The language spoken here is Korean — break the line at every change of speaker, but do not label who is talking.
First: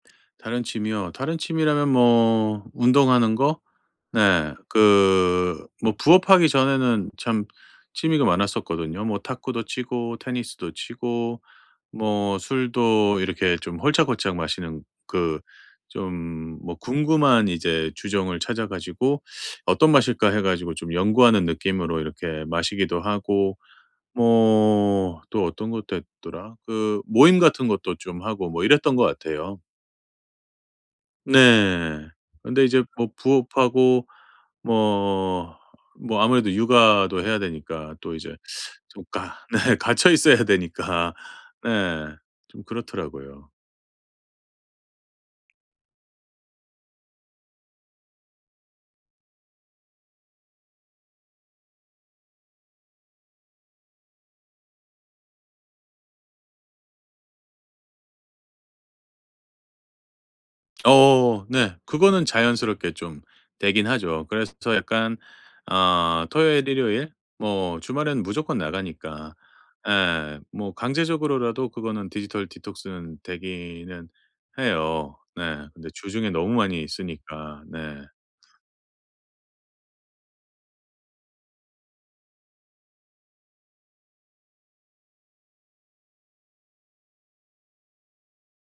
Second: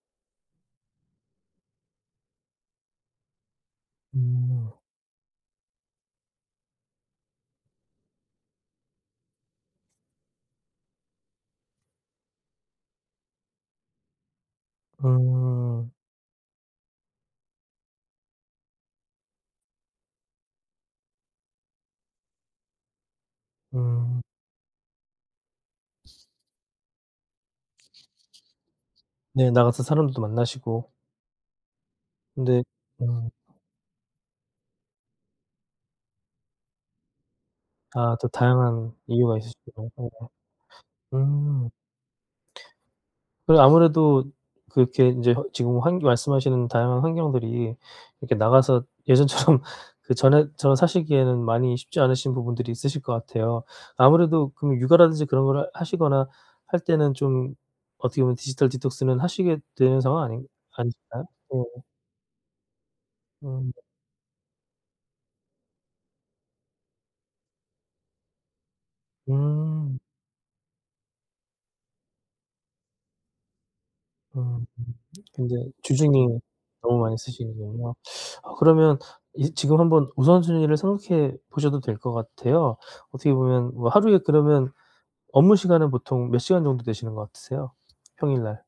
다른 취미요? 다른 취미라면 뭐 운동하는 거? 네.
음.
그 뭐 부업하기 전에는 참 취미가 많았었거든요. 뭐 탁구도 치고 테니스도 치고 뭐 술도 이렇게 좀 홀짝홀짝 마시는 그
음.
좀 뭐 궁금한 이제 주종을 찾아 가지고 '어떤 맛일까?' 해 가지고 좀 연구하는 느낌으로 이렇게 마시기도 하고
음.
뭐 또 어떤 것도 했더라 그 모임 같은 것도 좀 하고 뭐 이랬던 것
네.
같아요.
나가서 사람들도 만나시고.
네.
근데
근데 이제 뭐
음.
부업하고 뭐, 뭐 아무래도 육아도 해야 되니까 또
아 또
이제
다양한
좀 가
이유가 있으시
네 갇혀 있어야
[unintelligible]
되니까.
음.
네. 좀 그렇더라고요.
그런 아무래도 그렇게 인제 허 지금 환겨 말씀하시는 다양한 환경들이 이렇게 나가서 예전처럼 그전에처럼 사시기에는 많이 쉽지 않으신 부분들이 있으실 것 같아요. 아무래도 그러면 육아라든지 그런 거를 하시거나 할 때는 좀 어떻게 보면 디지털 디톡스는 하시게 되는 상황 아닌 아니실까요?
어 네.
네.
그거는 자연스럽게 좀
음.
되긴 하죠. 그래서 저 약간 어 토요일, 일요일 뭐 주말에는 무조건 나가니까
음.
예 뭐 강제적으로라도 그거는 디지털 디톡스는 되기는
음.
해요.
근데
네. 근데
주중에
주중에 너무 많이
너무 많이 쓰시는
쓰니까.
거군요.
네.
아 그러면 이 지금 한번 우선순위를 생각해 보셔도 될 것 같아요. 어떻게 보면 뭐 하루에 그러면 업무 시간은 보통 몇 시간 정도 되시는 것 같으세요 평일날?